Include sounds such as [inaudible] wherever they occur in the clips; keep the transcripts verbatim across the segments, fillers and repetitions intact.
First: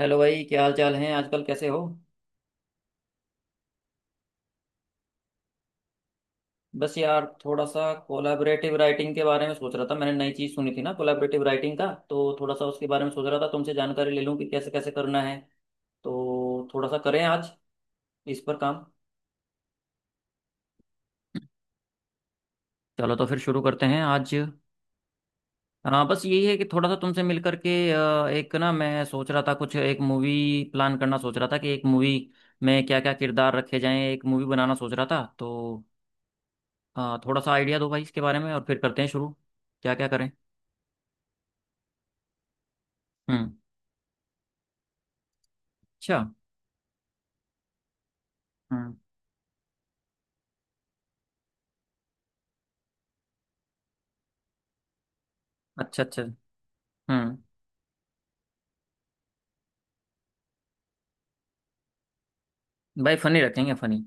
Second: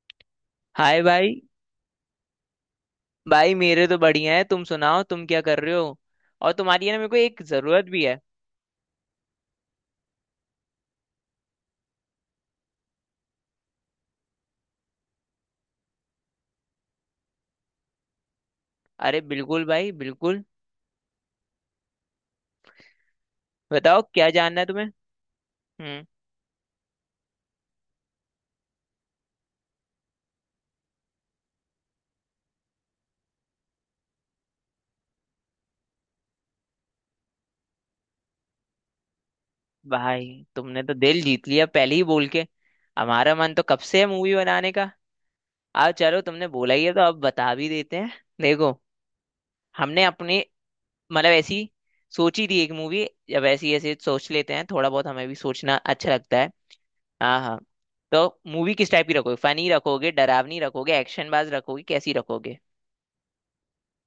Hello भाई, क्या हाल चाल हाय है? भाई। आजकल कैसे हो? भाई मेरे तो बढ़िया है, तुम सुनाओ तुम क्या कर रहे हो? और तुम्हारी है बस ना, मेरे को यार, एक थोड़ा जरूरत सा भी है। कोलाबरेटिव राइटिंग के बारे में सोच रहा था। मैंने नई चीज़ सुनी थी ना कोलाबरेटिव राइटिंग का, तो थोड़ा सा उसके बारे में सोच रहा था तुमसे जानकारी ले लूँ कि कैसे कैसे करना है। तो थोड़ा सा करें आज इस पर काम। अरे बिल्कुल भाई बिल्कुल। चलो तो फिर शुरू करते हैं बताओ क्या आज। जानना है तुम्हें। हम्म। हाँ, बस यही है कि थोड़ा सा तुमसे मिल करके अ, एक ना मैं सोच रहा था कुछ एक मूवी प्लान करना। सोच रहा था कि एक मूवी में क्या क्या किरदार रखे जाएं, एक मूवी बनाना सोच रहा था। तो हाँ, थोड़ा सा आइडिया दो भाई इसके बारे में और फिर करते हैं शुरू। क्या क्या भाई करें? तुमने तो दिल जीत लिया पहले ही बोल के। हमारा हम्म। मन तो कब से है मूवी बनाने का। अब अच्छा। चलो तुमने बोला ही है तो अब बता भी देते हैं। देखो। हम्म। हमने अपने मतलब ऐसी सोची थी एक मूवी। जब ऐसी ऐसे सोच लेते हैं थोड़ा बहुत हमें भी सोचना अच्छा अच्छा अच्छा। लगता है। हम्म। हाँ हाँ। तो मूवी किस टाइप की रखोगे, फनी रखोगे, डरावनी रखोगे, एक्शन बाज रखोगे, कैसी रखोगे? भाई फनी रखेंगे, फनी।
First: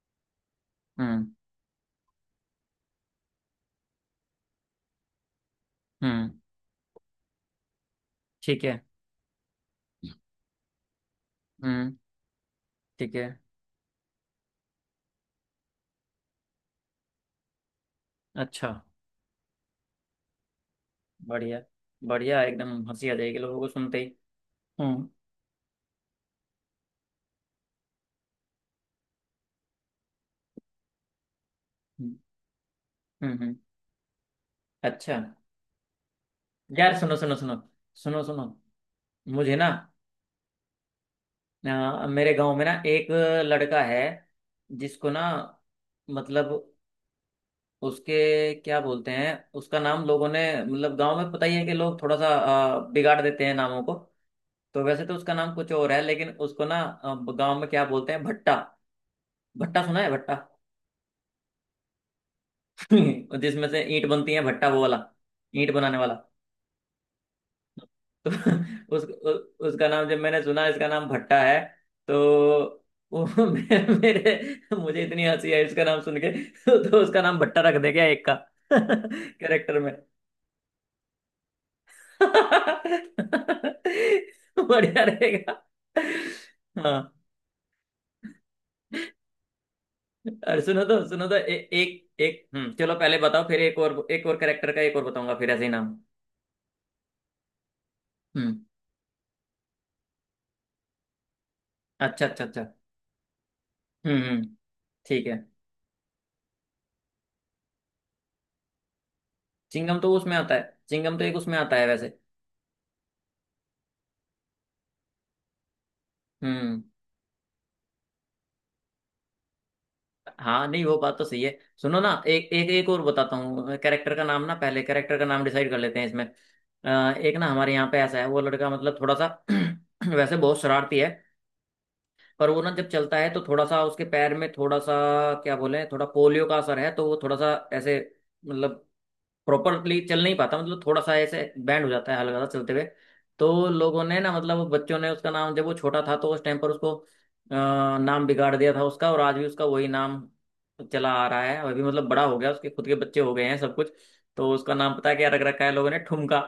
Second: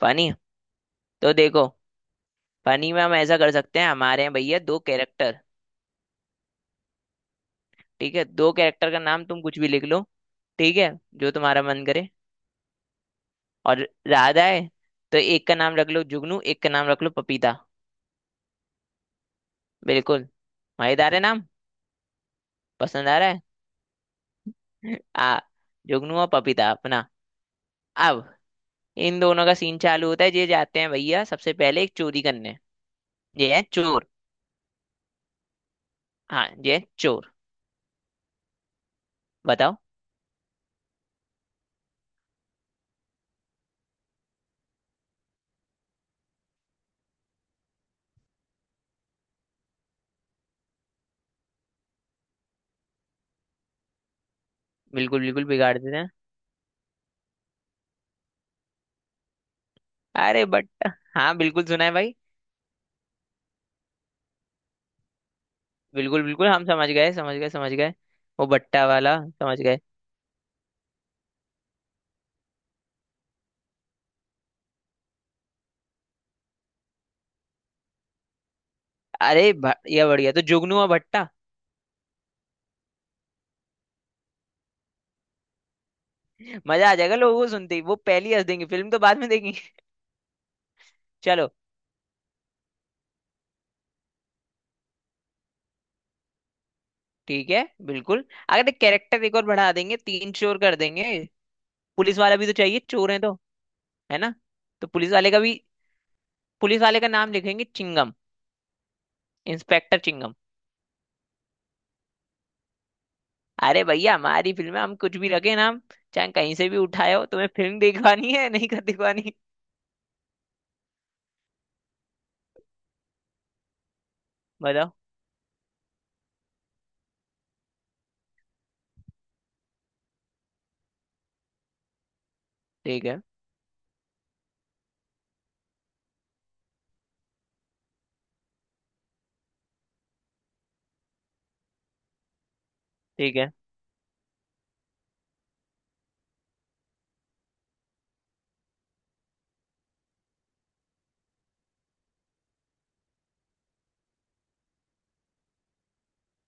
फनी। हम्म। तो देखो फनी में हम ऐसा कर सकते हैं, हमारे हैं भैया दो कैरेक्टर। हम्म। ठीक है, दो ठीक है। कैरेक्टर का नाम तुम कुछ भी लिख लो। ठीक है। जो तुम्हारा मन हम्म। करे। ठीक है। और ज्यादा है तो एक का नाम रख लो जुगनू, एक का नाम रख लो पपीता। अच्छा। बिल्कुल। मजेदार है नाम। बढ़िया। बढ़िया, एकदम हंसी पसंद आ आ जाएगी रहा लोगों को सुनते ही। है। [laughs] हम्म। आ जुगनू और पपीता अपना। अब इन दोनों का सीन चालू होता है, ये जाते हैं भैया सबसे पहले एक हम्म। चोरी करने। हम्म। हम्म। ये है चोर। अच्छा। हाँ ये यार सुनो चोर। सुनो सुनो। सुनो सुनो। मुझे ना बताओ। अ, मेरे गांव में ना एक लड़का है जिसको ना, मतलब उसके क्या बोलते हैं, उसका नाम लोगों ने, मतलब गांव में पता ही है कि लोग थोड़ा सा अ, बिगाड़ देते हैं नामों को। तो वैसे तो बिल्कुल उसका बिल्कुल नाम कुछ बिगाड़ और देते है, हैं। लेकिन उसको ना गांव में क्या बोलते हैं, भट्टा। भट्टा, सुना है? भट्टा। अरे बट। हाँ बिल्कुल सुना है भाई। [laughs] जिसमें से ईंट बनती है, भट्टा वो वाला, ईंट बनाने वाला। बिल्कुल बिल्कुल हम समझ गए, समझ गए, समझ गए। तो वो भट्टा [laughs] उस वाला समझ उ, गए। उसका नाम जब मैंने सुना, इसका नाम भट्टा है, तो वो [laughs] मे- मेरे मुझे इतनी हंसी आई उसका नाम सुन के। [laughs] तो उसका नाम भट्टा रख दे गया एक का [laughs] अरे भ- कैरेक्टर में। ये बढ़िया, तो जुगनू और भट्टा। [laughs] बढ़िया रहेगा। मजा आ हाँ, जाएगा लोगों को सुनते ही, वो पहली ही हंस देंगे, फिल्म तो बाद में देखेंगे। और सुनो तो, [laughs] सुनो तो चलो। ए, एक एक, हम्म, चलो पहले बताओ फिर एक और, एक और करेक्टर का एक और बताऊंगा फिर ऐसे ही नाम। ठीक है बिल्कुल, हम्म। अगर कैरेक्टर एक और बढ़ा देंगे तीन चोर कर देंगे। पुलिस अच्छा वाला अच्छा भी तो अच्छा। चाहिए चोर है तो। है हम्म। ना। हम्म। तो पुलिस ठीक वाले है। का भी। पुलिस वाले का नाम लिखेंगे चिंगम चिंगम इंस्पेक्टर। तो उसमें आता है, चिंगम तो एक उसमें आता है वैसे। अरे भैया हमारी फिल्म में हम कुछ भी रखे ना, हम चाहे कहीं से भी हम्म। उठाए हो, तुम्हें फिल्म दिखवानी है नहीं कर दिखवानी। हाँ नहीं, वो बात तो सही है। सुनो ना, एक एक एक और बताता हूँ कैरेक्टर का नाम ना, पहले बताओ। कैरेक्टर का नाम डिसाइड कर लेते हैं इसमें। अ, एक ना हमारे यहाँ पे ऐसा है, वो लड़का, मतलब थोड़ा सा [clears throat] वैसे बहुत शरारती है, पर वो ना जब ठीक चलता है। है तो थोड़ा सा उसके पैर में थोड़ा सा, क्या बोले, थोड़ा पोलियो का असर है, तो वो थोड़ा सा ऐसे, मतलब प्रॉपरली चल नहीं पाता, मतलब थोड़ा सा ऐसे बैंड हो जाता है हल्का सा चलते हुए। ठीक है तो लोगों ने ना, मतलब बच्चों ने उसका नाम, जब वो छोटा था तो उस टाइम पर उसको अ, नाम बिगाड़ दिया था उसका, और आज भी उसका वही नाम चला आ रहा है। अभी, मतलब बड़ा हो गया, उसके खुद के बच्चे हो गए हैं सब कुछ, तो उसका नाम पता है क्या रख रखा है लोगों ने? ठुमका।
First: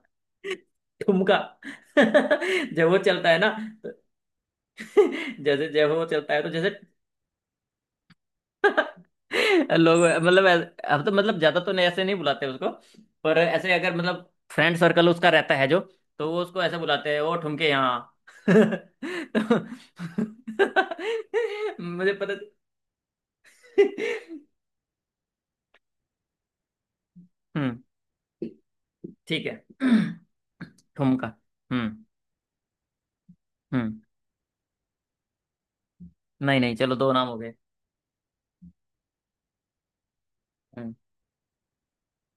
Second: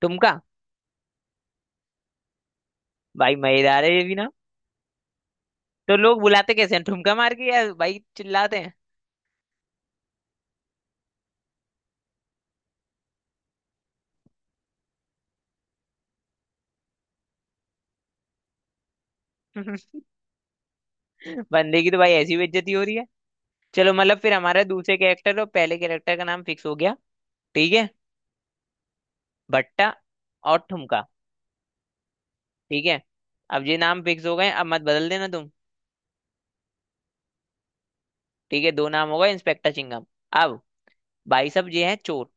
ठुमका। ठुमका। [laughs] जब वो चलता भाई है ना मजेदार तो है ये भी ना। [laughs] जैसे जब तो वो लोग चलता है तो बुलाते जैसे कैसे हैं ठुमका मार के या भाई चिल्लाते हैं? [laughs] लोग, मतलब ऐसे- अब तो मतलब ज्यादा तो नहीं ऐसे नहीं बुलाते उसको, पर ऐसे अगर मतलब फ्रेंड सर्कल उसका रहता है जो, तो वो उसको ऐसे बुलाते हैं, वो ठुमके यहाँ [laughs] तो [laughs] [laughs] बंदे की तो मुझे भाई पता। ऐसी बेइज्जती हो रही है। चलो मतलब फिर हमारा [laughs] दूसरे कैरेक्टर और पहले कैरेक्टर का नाम फिक्स हो गया। ठीक हम्म। है। ठीक है। भट्टा और [clears throat] ठुमका। ठुमका। हम्म। ठीक है। अब ये हम्म। नाम फिक्स हो गए, अब मत बदल देना तुम। नहीं नहीं, चलो दो नाम हो गए। ठीक है दो नाम हो गए, इंस्पेक्टर चिंगम। अब हम्म। भाई साहब ये है चोर।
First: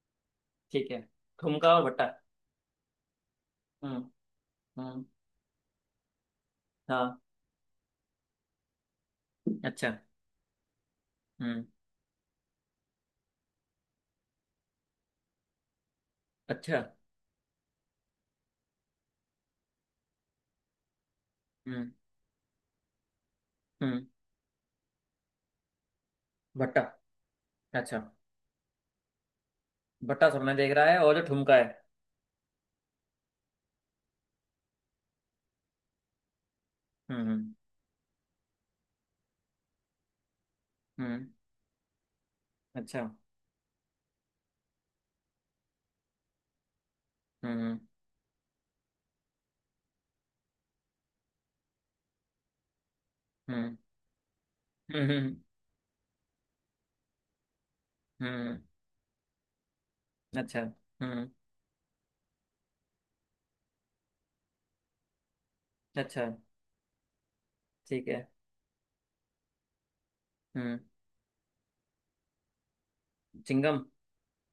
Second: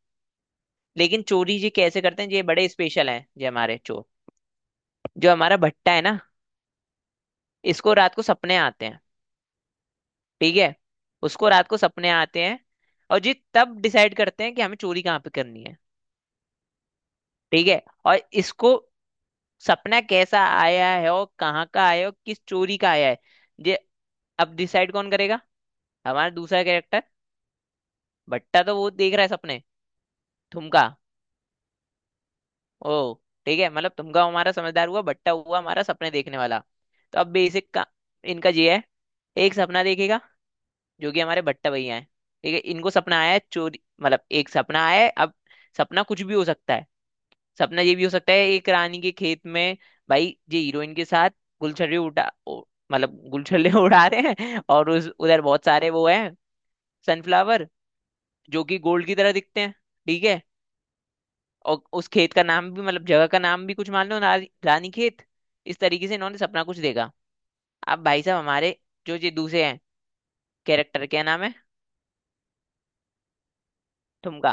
ठीक है। लेकिन चोरी जी ठुमका और कैसे भट्टा। करते हैं, ये बड़े स्पेशल हैं ये हमारे चोर। हम्म। हम्म। जो हमारा भट्टा है ना, हाँ। इसको रात को सपने आते हैं। अच्छा। ठीक है। उसको हम्म। रात को सपने आते हैं और जी तब डिसाइड करते हैं कि हमें चोरी कहाँ पे करनी है। अच्छा। ठीक है। और इसको सपना कैसा आया है और कहाँ का हम्म। आया है और किस चोरी का आया है, ये हम्म। अब डिसाइड कौन करेगा? हमारा दूसरा भट्टा। कैरेक्टर। अच्छा। भट्टा तो वो देख रहा है सपने। भट्टा सबने देख तुमका। रहा है, और जो ठुमका है। ओ ठीक है, मतलब तुमका हमारा समझदार हुआ, भट्टा हुआ हमारा सपने देखने वाला। हम्म। तो अब हम्म। बेसिक का इनका ये है, एक सपना देखेगा जो कि हम्म। हमारे भट्टा भैया हैं। ठीक है, इनको अच्छा। सपना आया है चोरी, मतलब एक सपना आया है। अब सपना कुछ भी हो सकता है। हम्म। सपना ये भी हो सकता है एक रानी के खेत में भाई, ये हीरोइन के साथ गुलछर्रे उठा ओ- मतलब गुलछर्रे हम्म। [laughs] उड़ा रहे हैं और उस हम्म। हम्म। उधर बहुत सारे वो हैं सनफ्लावर, हम्म। जो कि गोल्ड की तरह दिखते हैं। ठीक है। अच्छा। हम्म। और उस खेत का नाम भी मतलब जगह का नाम भी कुछ मान लो रानी, रानी खेत, इस तरीके से अच्छा। इन्होंने सपना कुछ देखा। अब ठीक भाई है। साहब हमारे जो ये दूसरे हैं हम्म। कैरेक्टर, क्या नाम है? चिंगम। थुमका।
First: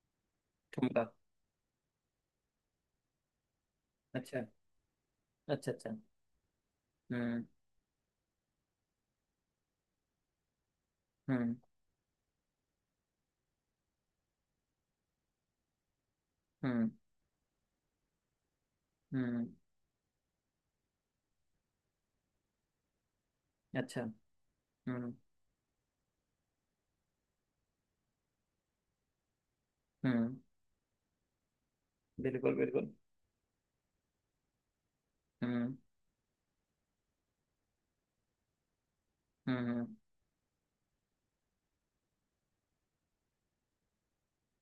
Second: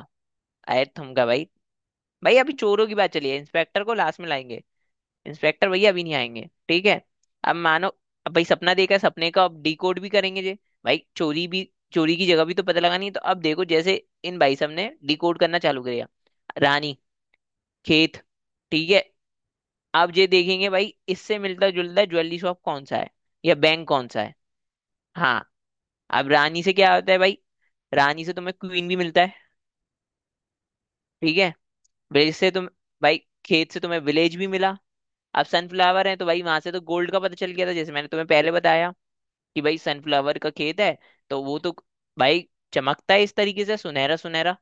अरे ठुमका। थुमका भाई, भाई अभी चोरों की बात चली है, इंस्पेक्टर को लास्ट में अच्छा लाएंगे। इंस्पेक्टर अच्छा भैया अच्छा। अभी नहीं आएंगे। ठीक है। हम्म। अब मानो अब भाई सपना देखा है, सपने का अब डिकोड भी करेंगे जे, भाई चोरी हम्म। भी, चोरी की जगह भी तो पता लगानी है, तो अब देखो जैसे इन भाई साहब ने डिकोड करना चालू किया। हम्म। रानी खेत। ठीक है। हम्म। अब ये देखेंगे भाई इससे मिलता जुलता ज्वेलरी शॉप कौन सा है या बैंक अच्छा। कौन सा है। हम्म। हाँ, अब रानी से क्या होता है भाई, रानी से तुम्हें क्वीन भी मिलता है। हम्म। ठीक है। विलेज से बिल्कुल तुम, बिल्कुल। भाई खेत से तुम्हें विलेज भी मिला। अब हम्म। सनफ्लावर है तो भाई वहां से तो गोल्ड का पता चल गया था, जैसे मैंने तुम्हें पहले बताया हम्म। कि भाई हम्म। सनफ्लावर का खेत है तो वो तो भाई चमकता है इस तरीके से सुनहरा सुनहरा।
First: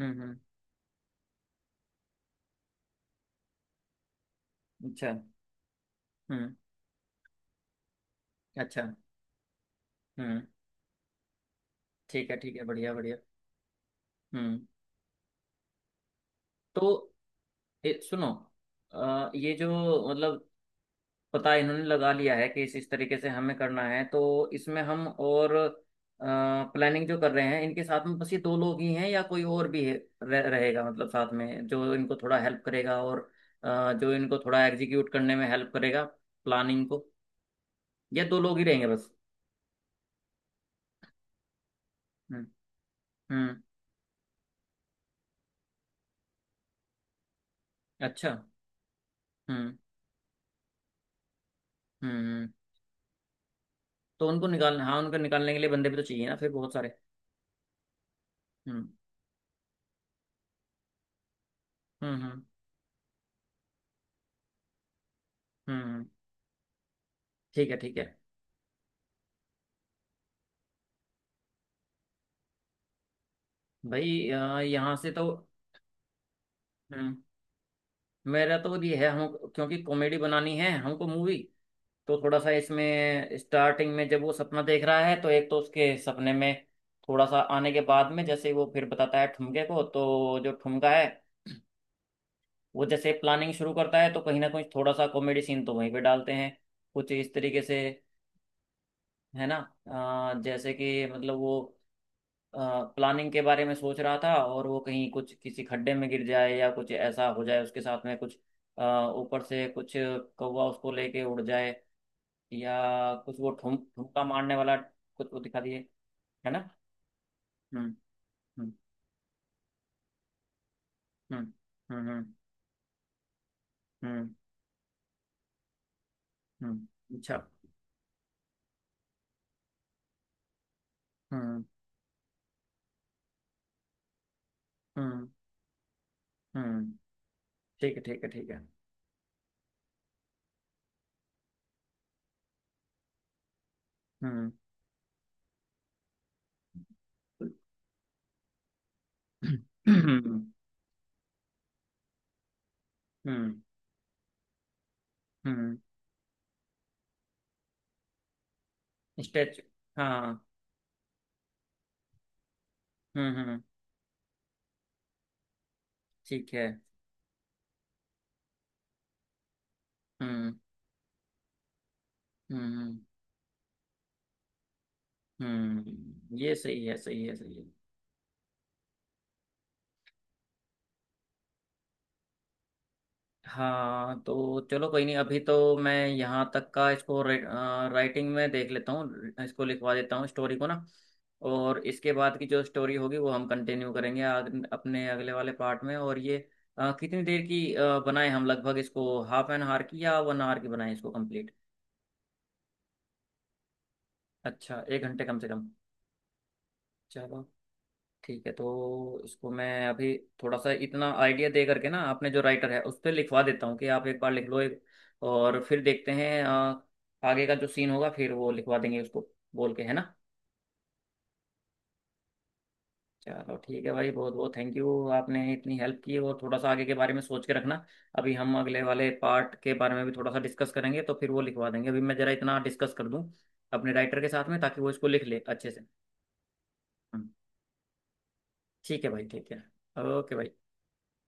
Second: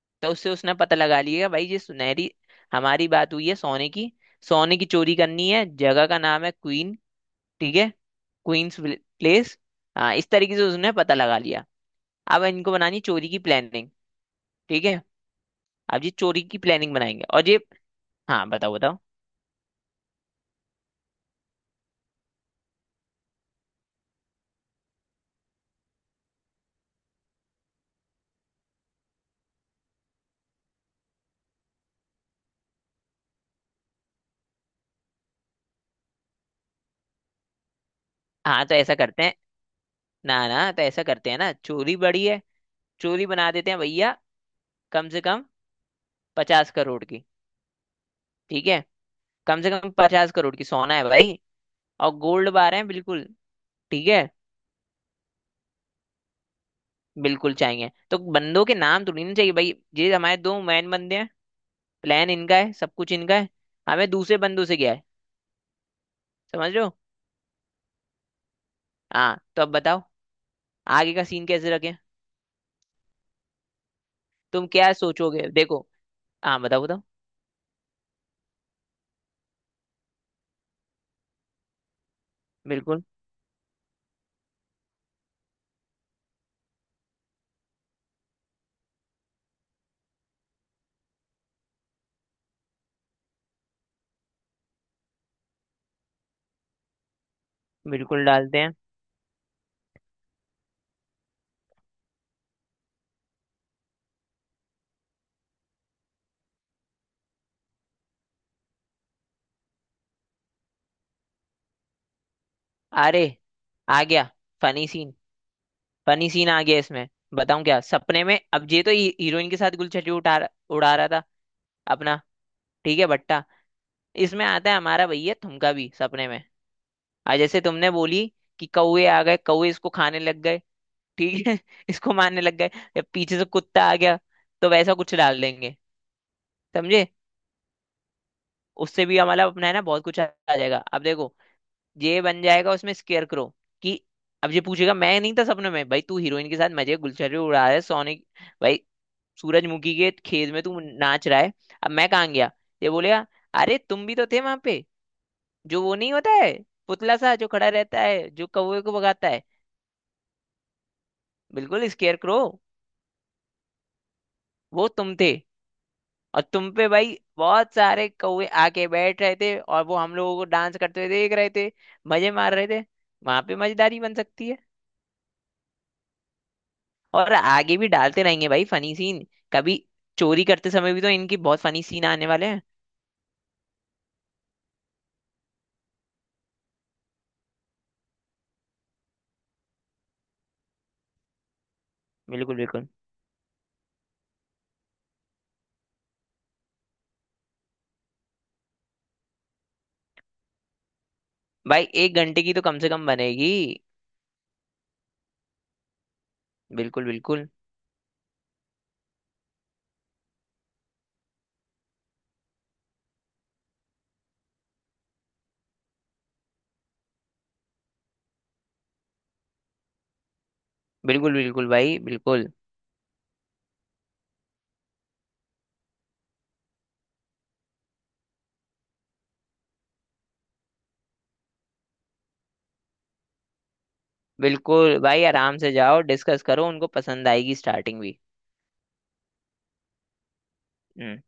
हम्म। तो हम्म। उससे उसने पता लगा लिया भाई ये सुनहरी हमारी बात हुई है सोने की, सोने की अच्छा। चोरी करनी है, जगह का नाम है हम्म। क्वीन। ठीक है। क्वींस अच्छा। प्लेस। हाँ, इस हम्म। तरीके से उसने पता लगा लिया। ठीक है अब ठीक है। इनको बढ़िया बनानी बढ़िया। चोरी की प्लानिंग। हम्म। ठीक है। अब ये चोरी की प्लानिंग तो बनाएंगे और ये ए, सुनो। हाँ बताओ बताओ, अ, ये जो, मतलब पता इन्होंने लगा लिया है कि इस इस तरीके से हमें करना है, तो इसमें हम और प्लानिंग जो कर रहे हैं, इनके साथ में बस ये दो लोग ही हैं या कोई और भी है, रह, रहेगा, मतलब साथ में जो इनको थोड़ा हेल्प करेगा, और अ, जो इनको थोड़ा एग्जीक्यूट करने में हेल्प करेगा प्लानिंग को, या दो लोग ही हाँ तो रहेंगे ऐसा बस? करते हैं। ना ना, तो ऐसा करते हैं ना, चोरी बड़ी है, हम्म। चोरी बना हम्म। देते हैं भैया कम से कम पचास करोड़ की। अच्छा। ठीक है। कम से हम्म। कम पचास करोड़ की सोना है भाई, और हम्म। गोल्ड हम्म। बार है। बिल्कुल। ठीक है। तो उनको निकालना, हाँ उनको निकालने के लिए बंदे भी तो चाहिए ना फिर बहुत सारे। बिल्कुल चाहिए, तो बंदों के हम्म। नाम तो नहीं चाहिए भाई, ये हमारे दो मैन बंदे हैं, हम्म। प्लान हम्म। इनका है, सब कुछ इनका है, हमें दूसरे बंदों से गया है, हम्म। हम्म। समझ लो। ठीक है ठीक है। हाँ तो अब बताओ आगे का सीन कैसे रखें, भाई अ, तुम क्या यहाँ से तो, सोचोगे देखो। हाँ बताओ बताओ। हम्म, मेरा तो ये है, हम क्योंकि कॉमेडी बनानी है हमको मूवी, तो थोड़ा सा बिल्कुल, इसमें स्टार्टिंग में जब वो सपना देख रहा है तो एक तो उसके सपने में थोड़ा सा आने के बाद में जैसे वो फिर बताता है ठुमके को, तो जो ठुमका है वो जैसे प्लानिंग शुरू करता है तो कहीं ना कहीं थोड़ा सा कॉमेडी सीन तो वहीं पे डालते हैं कुछ इस तरीके से, बिल्कुल डालते हैं। है ना? अ, जैसे कि मतलब वो प्लानिंग के बारे में सोच रहा था और वो कहीं कुछ किसी खड्डे में गिर जाए या कुछ ऐसा हो जाए उसके साथ में कुछ, अ, ऊपर से कुछ कौवा उसको लेके उड़ जाए, या अरे कुछ वो ठुम आ गया ठुमका मारने वाला फनी सीन, कुछ वो दिखा दिए, फनी सीन है आ ना? गया इसमें। बताऊं, क्या हम्म। सपने में अब हम्म। ये तो ही- हीरोइन के साथ गुलछटी उठा रहा- उड़ा रहा था हम्म। हम्म। अपना। हम्म। ठीक है भट्टा, हम्म। इसमें आता है हमारा भैया तुमका भी सपने में। हम्म। आज अच्छा। जैसे तुमने बोली कि कौवे आ गए, कौवे इसको खाने लग गए। ठीक है हम्म। [laughs] इसको मारने लग गए, या पीछे से कुत्ता आ गया, तो वैसा कुछ हम्म। डाल देंगे। हम्म। समझे। ठीक है ठीक है ठीक है। उससे भी हमारा अपना है ना, बहुत कुछ आ आ जाएगा। अब देखो ये बन जाएगा, उसमें स्केयर करो कि अब हम्म। ये पूछेगा, मैं नहीं था सपने में, भाई तू हीरोइन के साथ मजे गुलछटी उड़ा रहा है सोने, भाई सूरजमुखी के हम्म। खेत में तू नाच रहा है, अब मैं कहाँ गया? ये बोलेगा हम्म। अरे तुम भी तो थे वहां पे, हम्म। जो वो नहीं होता है पुतला सा जो खड़ा रहता है जो कौवे को भगाता है, स्टेच। हाँ। बिल्कुल स्केयर करो, हम्म। हम्म। वो तुम थे। और ठीक है। तुम पे भाई बहुत सारे कौवे आके बैठ रहे थे और वो हम लोगों को हम्म। डांस करते हुए देख रहे थे, मजे मार हम्म। रहे थे। हम्म। वहां पे मजेदारी बन सकती है। हम्म ये सही है सही और है सही है। आगे भी डालते रहेंगे भाई फनी सीन। कभी चोरी करते समय भी तो इनकी बहुत फनी सीन आने वाले हैं। हाँ तो चलो, कोई नहीं, अभी तो मैं यहाँ तक का इसको रे- अ, राइटिंग में देख लेता हूँ, इसको लिखवा देता हूँ स्टोरी को ना। और इसके बाद की बिल्कुल। जो बिल्कुल स्टोरी होगी वो हम कंटिन्यू करेंगे आग, अपने अगले वाले पार्ट में। और ये अ, कितनी देर की अ, बनाएं हम लगभग इसको, हाफ एन आवर की या वन आवर की बनाएं इसको कंप्लीट? भाई एक घंटे की तो कम से कम बनेगी। अच्छा, एक घंटे कम से कम। बिल्कुल चलो बिल्कुल। ठीक है, तो इसको मैं अभी थोड़ा सा इतना आइडिया दे करके ना आपने जो राइटर है उस पर लिखवा देता हूँ कि आप एक बार लिख लो एक, और फिर देखते हैं अ, आगे का जो सीन होगा फिर वो लिखवा देंगे उसको बोल के, है ना? बिल्कुल बिल्कुल भाई बिल्कुल। चलो ठीक है भाई, बहुत बहुत थैंक यू, आपने इतनी हेल्प की। और थोड़ा सा आगे के बारे में सोच के रखना, अभी हम अगले वाले पार्ट के बारे में भी थोड़ा सा डिस्कस करेंगे, तो फिर वो लिखवा देंगे। अभी मैं जरा इतना डिस्कस कर दूँ अपने राइटर के साथ में, ताकि वो बिल्कुल इसको भाई लिख ले आराम अच्छे से से। जाओ, डिस्कस करो, उनको हम्म। पसंद आएगी स्टार्टिंग भी। ठीक है भाई ठीक है। ओके भाई। हम्म।